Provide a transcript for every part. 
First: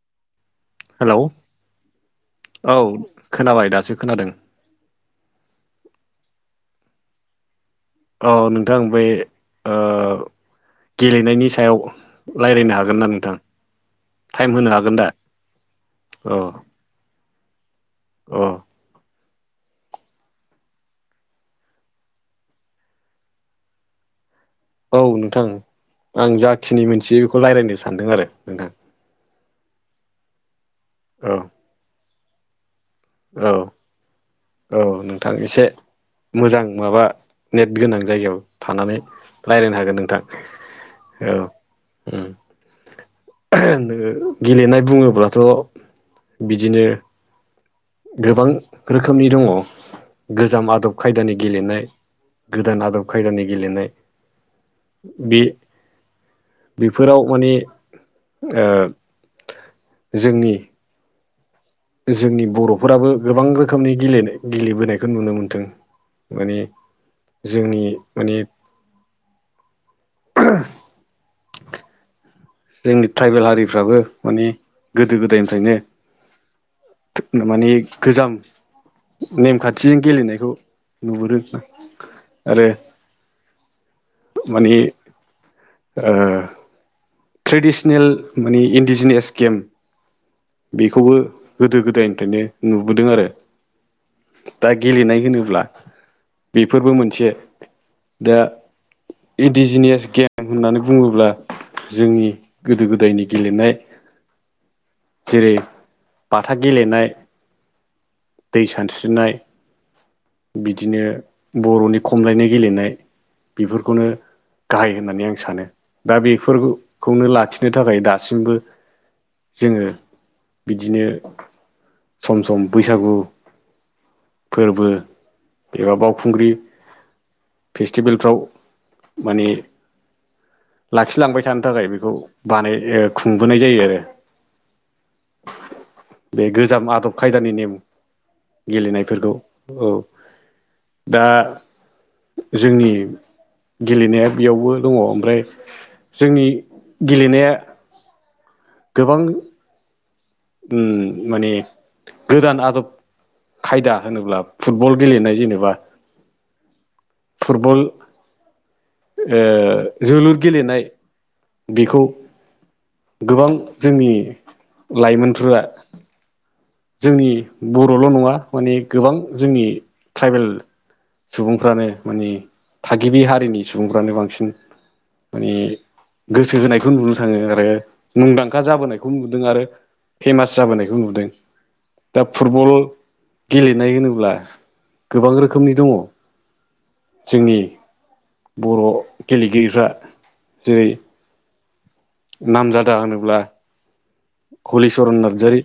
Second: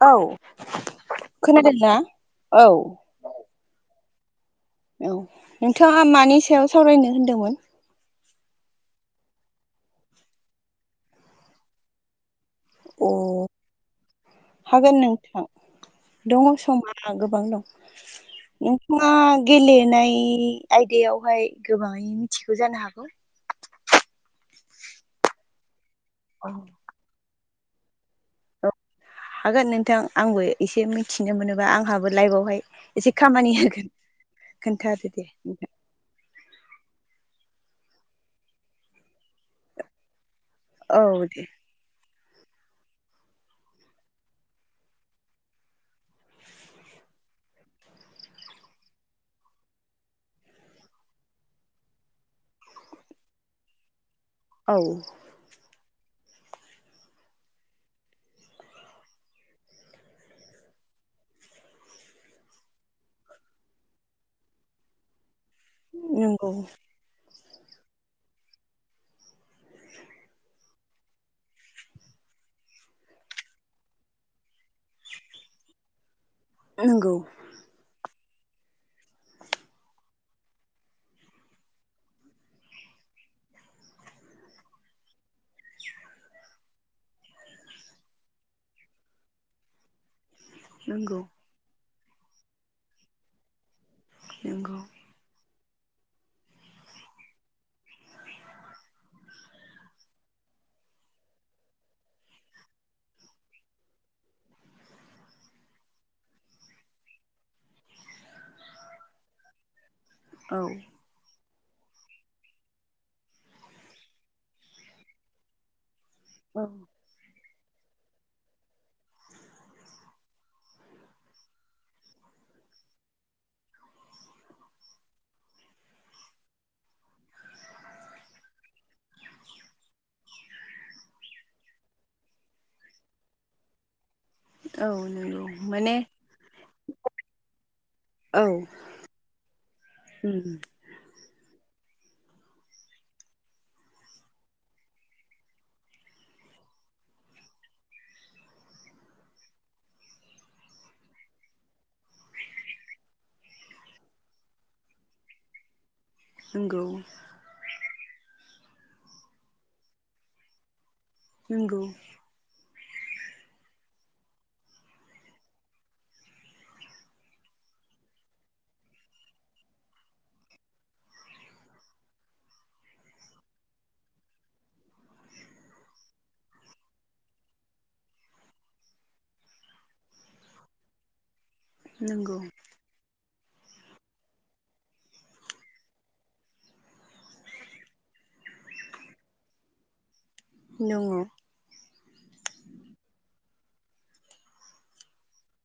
औ हेलौ खोनादोंना औ खोनाबाय दासो खोनादों औ नोंथांङा मानि सायाव सावरायनो होनदोंमोन? औ नोंथां बै ओ गेलेनायनि सायाव रायलायनो हागोन ना अ नोंथां? टाइम होनो हागोन दा? औ आंहा गोबां दं अ नोंथांङा गेलेनाय आयदायावहाय गोबांङै मिथिगौ जानो हागौ औ नोंथां आं औ जाखिनि मोनथियो बेखौ रायलायनो सानदों आरो नोंथां औ हागोन नोंथां आंबो एसे मिथिनो औ मोनोबा आंहाबो लाइफआवहाय एसे खामानि औ होगोन औ खोन्थादो दे एसे नोंथां मोजां माबा नेट गोनां जायगायाव थानानै रायलायनो हागोन नोंथां औ उम नोंङो गेलेनाय बुंङोब्लाथ' बिदिनो गोबां रोखोमनि दंङो गोजाम आदब खायदानि गेलेनाय गोदान आदब खायदानि गेलेनाय औ बे बेफोराव माने ओ जोंनि जोंनि बर'फोराबो गोबां रोखोमनि गेलेनाय गेलेबोनायखौ नुनो मोन्थों नंगौ माने जोंनि माने जोंनि ट्राइबेल हारिफ्राबो माने गोदो गोदायनिफ्रायनो नंगौ माने गोजाम नेमखान्थिजों गेलेनायखौ नुहुरो आरो माने ओ ट्रेडिसनेल माने इन्डिजिनियास गेम बेखौबो नंगौ गोदो गोदायनिफ्रायनो नुबोदों आरो दा नंगौ गेलेनाय होनोब्ला बेफोरबो मोनसे दा इन्दिजिनियास गेम होननानै बुंङोब्ला जोंनि गोदो गोदायनि गेलेनाय जेरै बाथा गेलेनाय दै सानस्रिनाय औ बिदिनो बर'नि खमलायनाय गेलेनाय बेफोरखौनो गाहाय होननानै आं सानो दा बेफोर औ खौनो लाखिनो थाखाय दासिमबो जोंङो बिदिनो सम सम बैसागु फोरबो एबा बावखुंग्रि फेस्टिभेलफ्राव माने लाखिलांबाय थानो थाखाय बेखौ बानाय खुंबोनाय जायो आरो औ नोंगौ बे गोजाम आदब खायदानि नेम औ गेलेनायफोरखौ औ उम दा जोंनि गेलेनाया बेयावबो दंङो ओमफ्राय जोंनि गेलेनाया गोबां उम माने गोदान आदब खायदा होनोब्ला फुटबल गेलेनाय जेनेबा नंगौ फुटबल जोलुर गेलेनाय नंगौ बेखौ गोबां जोंनि लाइमोनफोरा जोंनि बर'ल' नङा माने गोबां जोंनि ट्राइबेल सुबुंफ्रानो माने थागिबि हारिनि सुबुंफ्रानो बांसिन माने गोसो होनायखौ नुनो थाङो आरो मुंदांखा जाबोनायखौ नुदों आरो फेमास जाबोनायखौ नुदों दा नंगौ फुटबल गेलेनाय होनोब्ला गोबां रोखोमनि दङ जोंनि बर' गेलेगिरिफ्रा नंगौ नाम जादा होनोब्ला हलिचरन नार्जारि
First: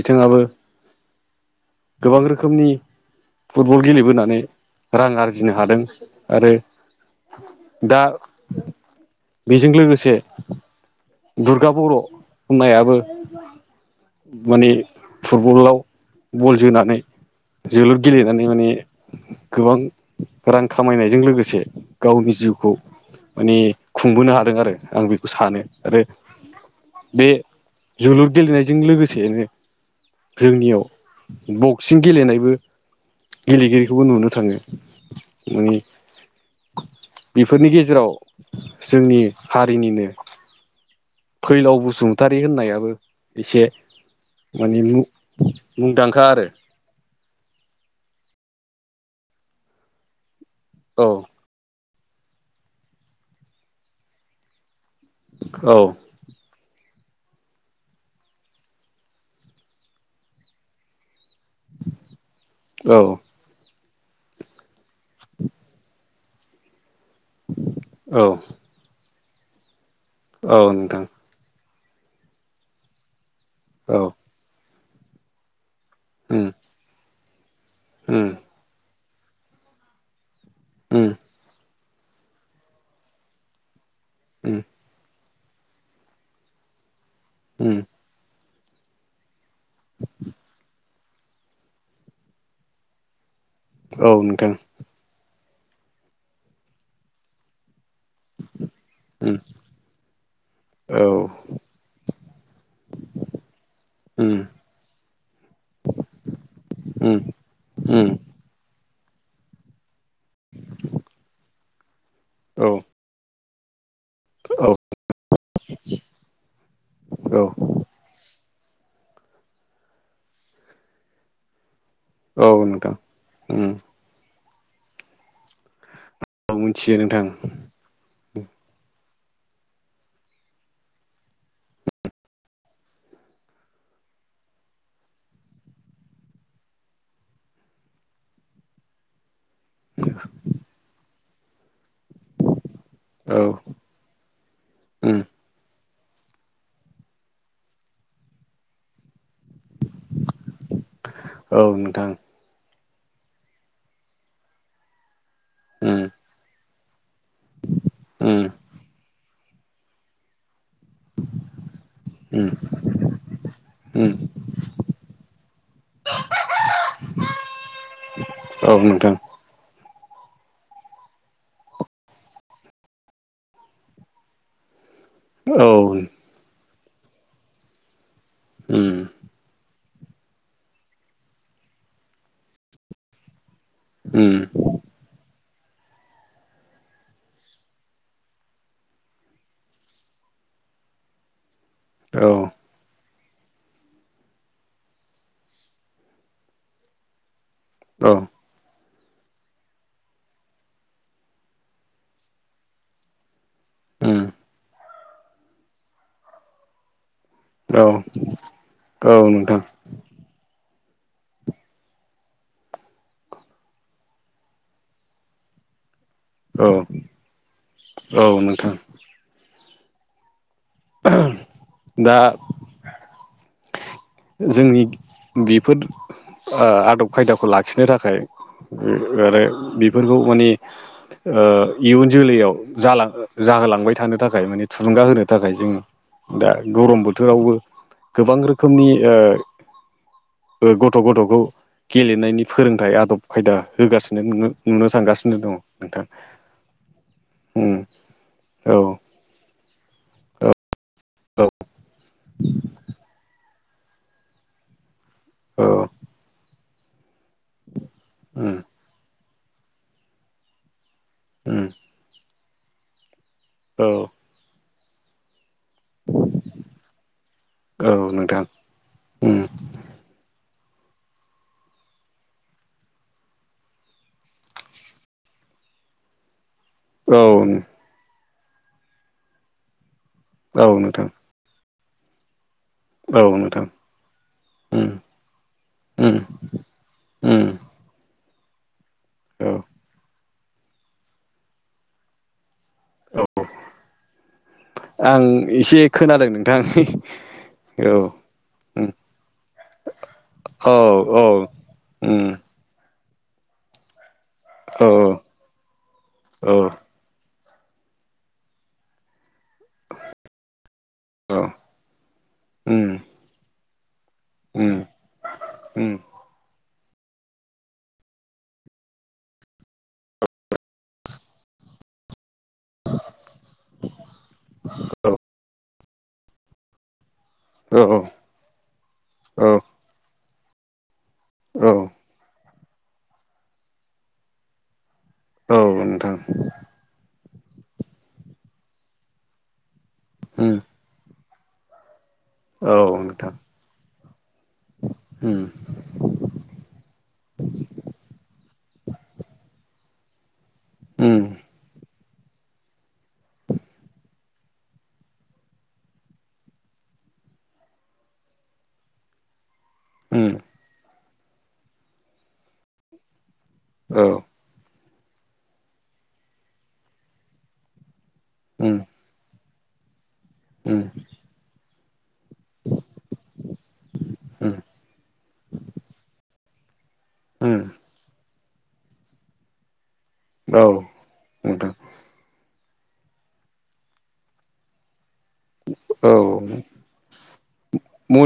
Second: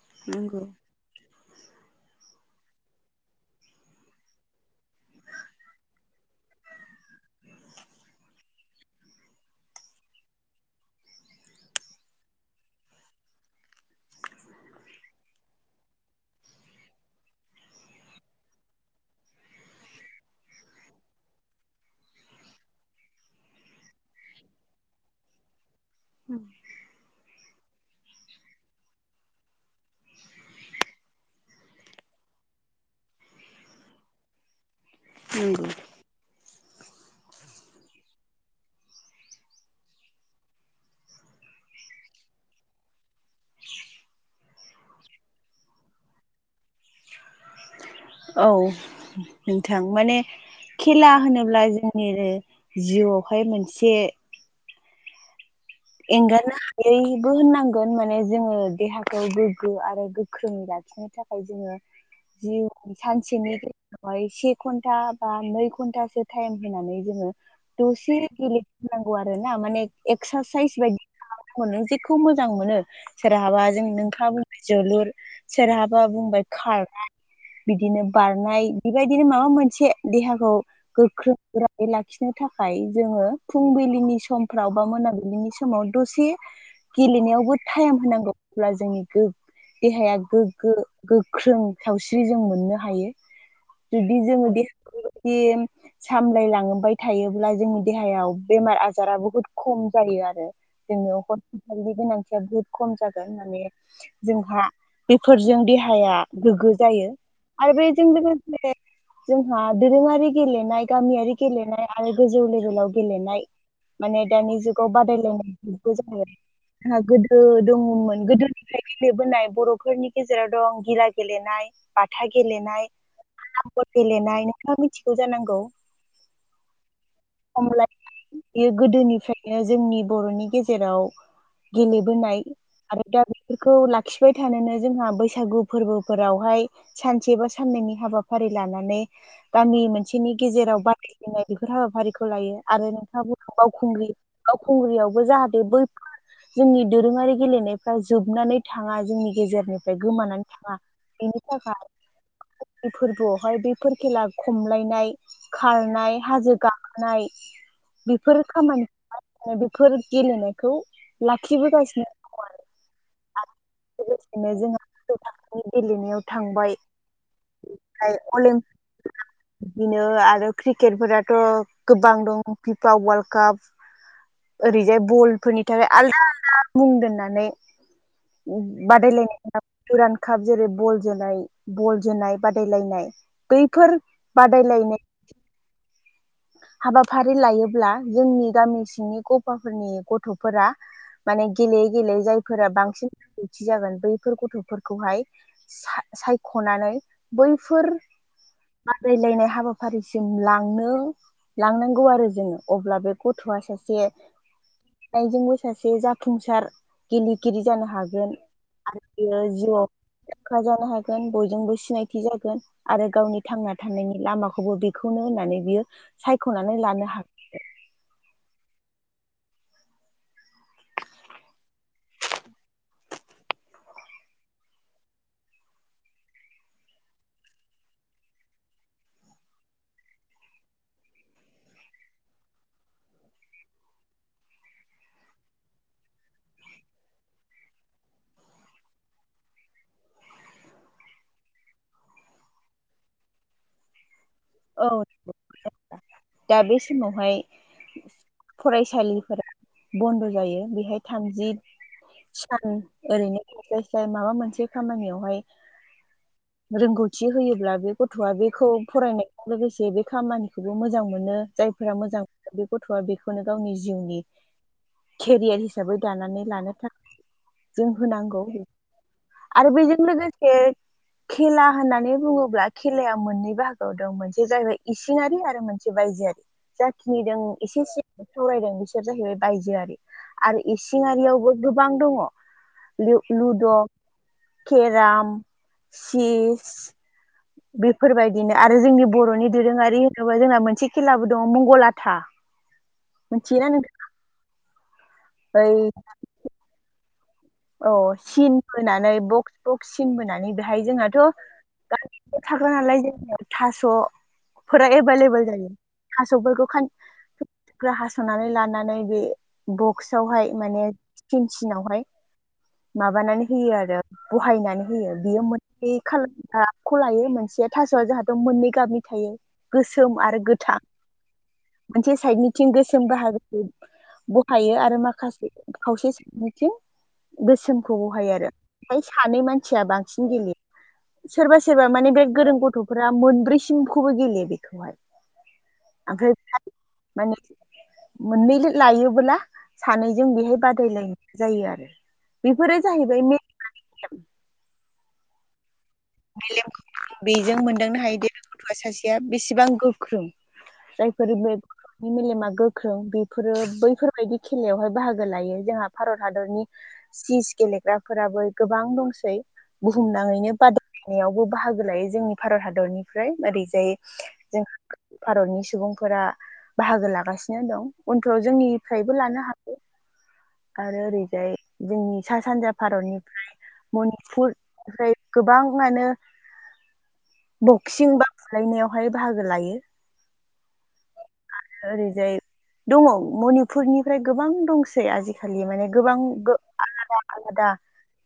बिथाङाबो नंगौ गोबां रोखोमनि फुटबल गेलेबोनानै रां आरजिनो हादों आरो दा बेजों लोगोसे दुर्गा बर' होननायाबो माने फुटबलाव बल जोनानै जोलुर गेलेनानै माने गोबां रां खामायनायजों लोगोसे गावनि जिउखौ माने खुंबोनो हादों आरो आं बेखौ सानो आरो बे जोलुर गेलेनायजों लोगोसेनो जोंनियाव बक्सिं गेलेनायबो गेलेगिरिखौबो नुनो थाङो नंगौ माने बेफोरनि गेजेराव जोंनि हारिनिनो फैलाव बसुमतारि होननायाबो एसे माने मुंदांखा आरो औ नोंथां माने औ खेला होनोब ब्ला जोंनि जिउआवहाय मोनसे औ एंगारनो हायैबो होननांगोन माने जोङो देहाखौ गोग्गो आरो गोख्रोंङै ला लाखिनो थाखाय जोङो जि औ सानसेनि से घन्टा बा नै घन्टासो टाइम होनानै जोङो दसे औ गेले नंगौ आरो ना माने औ एक्सारसाइस नोंथां बायदि नो जेखौ मोजां मोनो सोरहाबा जों औ नोंथाङा बुंबाय जोलुर सोरहाबा बुंबाय उम खारनाय बिदिनो उम बारनाय बेबायदिनो माबा मोनसे देहाखौ उम गोख्रों लाखिनो थाखाय जोङो फुंबिलिनि उम समफ्राव बा मोनाबिलिनि समाव दसे गेलेनायावबो उम टाइम होनांगौ अब्ला जोंनि गो देहाया गोगो गोख्रों सावस्रि जों मोननो हायो। औ जुदि जोङो नोंथां देहाखौदि सामलाय लाङो बाय थायोब्ला जोंनि देहायाव बेमार आजारा उम बुहुत खम जायो आरो औ जोंनो। हस्पिटालनि गोनांथिया बुहुत खम जागोन माने उम जोंहा बेफोरजों देहाया गोग्गो जायो। उम आरो बेजों उम लोगोसे जोंहा दोरोङारि गेलेनाय गामियारि गेलेनाय आरो गोजौ औ लेभेलाव गेलेनाय माने दानि औ जुगाव बादायलायनायबो जोंहा गोदो औ दङमोन। गोदोनिफ्राय गेलेबोनाय बर'फोरनि गेजेराव दं गिला गेलेनाय बाथा औ गेलेनाय नोंथां उम आबल गेलेनाय नोंथाङा मिथिगौ जानांगौ। औ मिथियो नोंथां। खमल बेयो गोदोनिफ्रायनो जोंनि बर'नि गेजेराव। गेलेबोनाय आरो दा बेफोरखौ लाखिबाय थानोनो जोंहा बैसागु फोरबोफोरावहाय सानसे बा साननैनि हाबाफारि लानानै गामि मोनसेनि गेजेराव बादायलायनाय बेफोर हाबाफारिखौ लायो आरो नोंथाङा औ बा बावखुंग्रि उम खुंग्रियावबो जाहाथे बै जोंनि दोरोङारि गेलेनायफ्रा जोबनानै थाङा जोंनि गेजेराव निफ्राय गोमानानै थाङा बेनि औ थाखाय। नोंथां नि फोरबोआवहाय बेैफोर खेला खमलायनाय उम खारनाय हाजो गाख नाय बेफोर उम खामानि बेफोर गेलेनायखौ लाखिबोगासिनो दङ आरो। आरो उम उम लोगोसेनो जोंहा थाखोनि गेलेनायाव थांबाय। औ नोंथां बिदिनो आरो क्रिकेटफोराथ' गोबां दं फिफा वर्ल्ड काप ओरैजाय बलफोरनि औ थाखाय उम आलादा आलादा बुं दोननानै उम बादायलायनाय गुरान काप जेरै बल जोनाय बल जोनाय बादायलायनाय बैफोर बादायलायनाय हाबाफारि लायोब्ला जोंनि गामि सिंनि गफाफोरनि गथ'फोरा। माने गेलेयै औ गेलेयै जायफोरा बांसिन थि जागोन बैफोर गथ'फोरखौहाय सायख'नानै बैफोर औ बादायलायनाय हाबाफारिसिम लांनो। लांनांगौ आरो जोङो अब्ला बे गथ'आ सासे। उम नायजोंबो सासे जाफुंसार गेले गिरि औ जानो हागोन आरो औ बियो नोंथां जिउआव रोखा जानो हागोन बयजोंबो सिनायथि जागोन। आरो गावनि थांना थानायनि लामाखौबो बेखौनो होननानै बियो औ सायख'नानै लानो हागोन औ नोंथां। दा जोंनि बेफोर ओ आदब खायदाखौ लाखिनो थाखाय आरो बेफोरखौ माने ओ इयुन जोलैयाव जालां जाहोलांबाय थानो थाखाय माने थुलुंगा होनो थाखाय जोङो। दा गरम बोथोरावबो गोबां रोखोमनि ओ ओ गथ' गथ'खौ गेलेनायनि फोरोंथाइ आदब खायदा होगासिनो नोङो औ दा बे समावहाय उम औ फरायसालिफोरा बन्द' जायो बेहाय औ थामजि सान ओरैनो थास्लाय स्लाय माबा मोनसे खामानियावहाय। रोंगौथि होयोब्ला बे गथ'आ उम बेखौ फरायनायजों लोगोसे बे खामानि खौबो मोजां मोनो उम जायफोरा मोजां बे गथ'आ बेखौनो गावनि औ जिउनि केरियार हिसाबै दानानै लानो थाखाय जों औ नोंथां होनांगौ। उम आरो बैजों लोगो ओ खेला होननानै बुङोब्ला खेलाया मोननै बाहागोआव दं मोन बे जाहैबाय इसिङारि आरो मोनसे बायजोआरि जाखिनि औ दों एसे एसे सावरायदों बिसोर जाहैबाय बायजोआरि आरो औ नोंथां इसिंआरि आवबो गोबां दङ। औ लु-लुद' नोंथां उम केराम उम चीस उम बेफोरबायदिनो आरो जोंनि औ बर'नि दोरोङारि होनोबा जोंना मोनसे खेलाबो दङ मंगलाथा औ मिथियोना नों आं एसे ओइ खोनादों नोंथां। औ सिन उम बोनानै बक्स बक्स सिन बोनानै औ बेहाय जोंहाथ' औ ग उम थाग्रा नालाय जोङो औ थास'फोरा एभलेबोल जायो औ थास'फोरखौ। थुख्रा हास'नानै लानानै बे बक्सवहाय माने सिन सिनावहाय। ओम माबानानै होयो आरो बहायनानै होयो बियो। बे उम खालार गाबखौ लायो मोनसेया थास'आ जाहाथ' मोननै गाबनि थायो। गोसोम आरो गोथां मोनसे साइदनि थिं गोसोम बाहागोखौ बहायो आरो औ माखासे खावसे बिथिं गोसोमखौ औ बहायो आरो ओमफाय सानै औ मानसिया बांसिन गेले सोरबा औ सोरबा माने बे गोरों गथ'फ्रा मोनब्रैसिमखौबो गेलेयो बेखौहाय। औ नोंथां आमफ्राय माने मोननै लायोबोला सानैजों उम बेहाय बादायलायनाय जायो आरो। औ बिफोरो जाहैबाय [inaudible] नोंथां उम मेलेमखौ बेजों मोनदांनो हायो दे बे गथ'वा सासेया बेसेबां गोख्रों उम जायफोरो बे नि मेलेमा गोख्रों बिफोरो बैफोरबायदि खेलायावहाय बाहागो लायो जोंहा भारत हादरनि चीज गेलेग्राफोराबो गोबां दंसै। उम बुहुमनाङैनो बादायलायनायावबो बाहागो लायो जोंनि भारत हादरनिफ्राय ओरैजाय औ जोंहा भारतनि सुबुंफोरा बाहागो लागासिनो दं। उनफ्राव उम जोंनिफ्रायबो लानो हागौ उम आरो ओरैजाय जोंनि सा सानजा भारतनिफ्राय मनिपुर उम फ्राय गोबाङानो उम बक्सिं बा बुलायनायावहाय बाहागो लायो। औ नोंथां। ओरैजाय दङ मनिपुरनिफ्राय गोबां दंसै आजिखालि माने औ गोबां गो आलादा आलादा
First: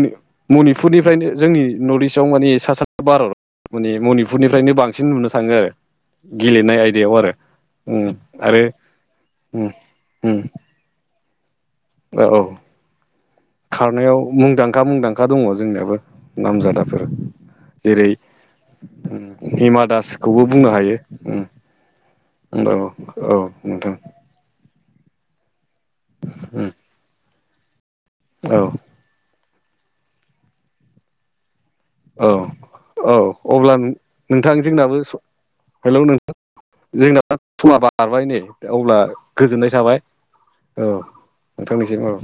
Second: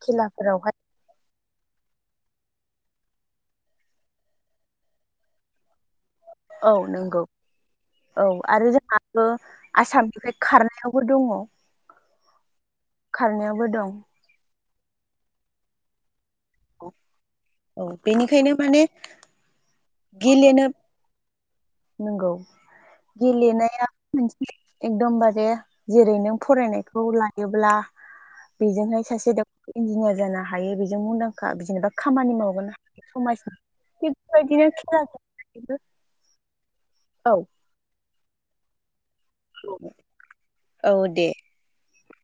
खेलाफोरावहाय पुरनिफ्रायनो जोंनि नर्थ इस्टआव माने सा सा भारत माने मनिपुरनिफ्रायनो बांसिन नुनो थाङो आरो औ गेलेनाय आयदायाव नंगौ आरो औ आरो जोंहाबो उम आसामनिफ्राय उम खारनायावबो दङ औ औ खारनायावबो दं खारनायाव मुंदांखा मुंदांखा दङ जोंनियाबो नामजादाफोर औ जेरै बेनिखायनो माने हिमा दासखौबो गेलेनो बुंनो हायो नंगौ उम औ औ गेलेनाया नोंथां एकदमबारे जेरै नों उम फरायनायखौ लायोब्ला औ बिजोंहाय सासे डक्टर इन्जिनियार जानो हायो बेजों मुंदांखा जेनेबा औ खामानि मावगोन [inaudible] औ समाजनि अब्ला थिग नोंथां बेबायदिनो जोंनाबो खेला [unintelligible] हेलौ नोंथां जोंना औ समा बारबाय नेै अब्ला गोजोननाय थाबाय औ नोंथांनिसिम औ